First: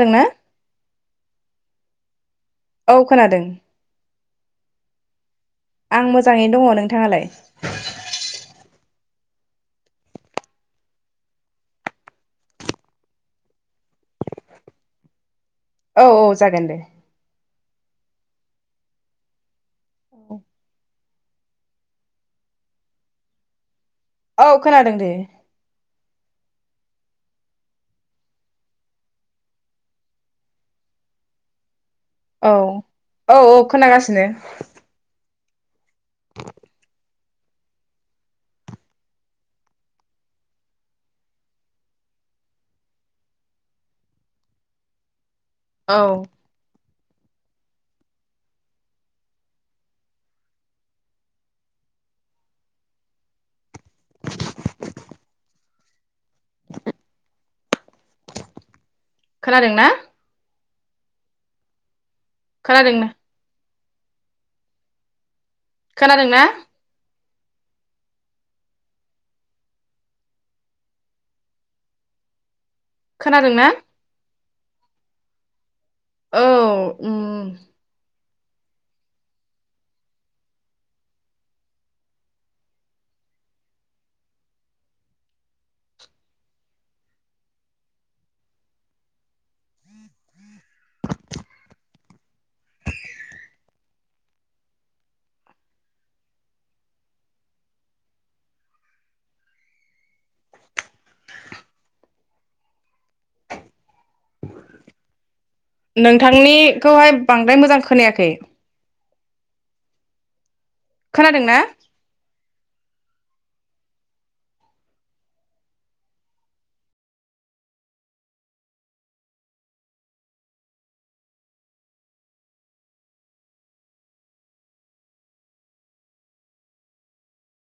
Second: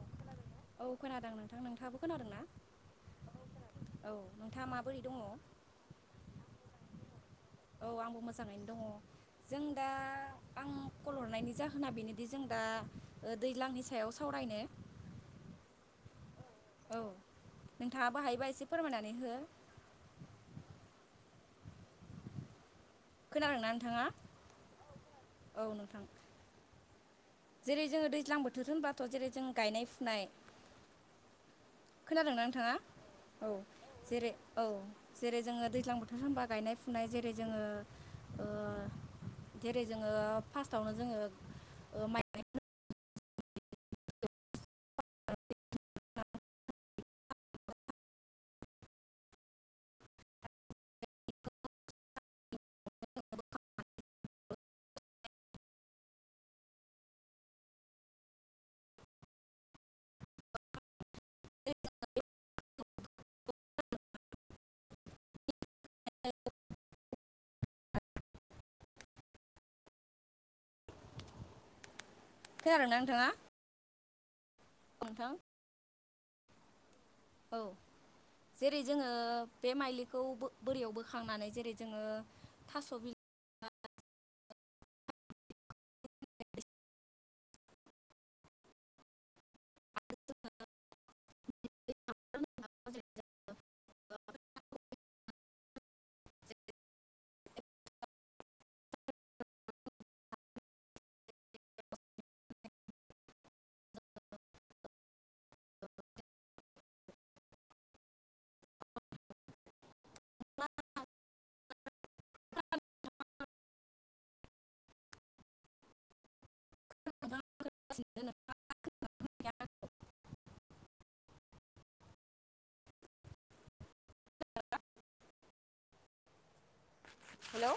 ओंना औ खोनादों नोंथां नोंथाङाबो खोनादों ना? औ खोनादों। औ नोंथाङा माबोरै दङ? आं मोजाङैनो दङ नोंथाङालाय? औ आंबो मोजाङैनो दङ जों दा आं खल हरनायनि जाहोना बेनोदि जों दा दैज्लांनि सायाव सावरायनो औ औ जागोन दे औ नोंथाङाबो हायोबा एसे फोरमायनानै हो औ खोनादोंना नों औ खोनादों दे नोंथां जेरै जोङो दैज्लां बोथोर होनबाथ जेरै जों गायनाय फुनाय खोनादोंना औ नोंथाङा औ जेरै औ जेरै जों दैज्लां बोथोर होनबा गायनाय फुनाय जोङो ओ जेरै जोङो जेरै जोङो फार्स्टावनो जोङो माइ औ [inaudible] [inaudible] खोनादों ना खोनादों दे खोनादोंना खोनादोंना नोंथाङा खोनादोंना औ नोंथां औ उम औ जेरै जोङो बे माइलिखौ बोरियाव बोखांनानै जेरै जोङो थास' बिल [inaudible] नोंथांनिखौहाय बांद्राय मोजां खोनायाखै खोनादों ना [inaudible] हेलौ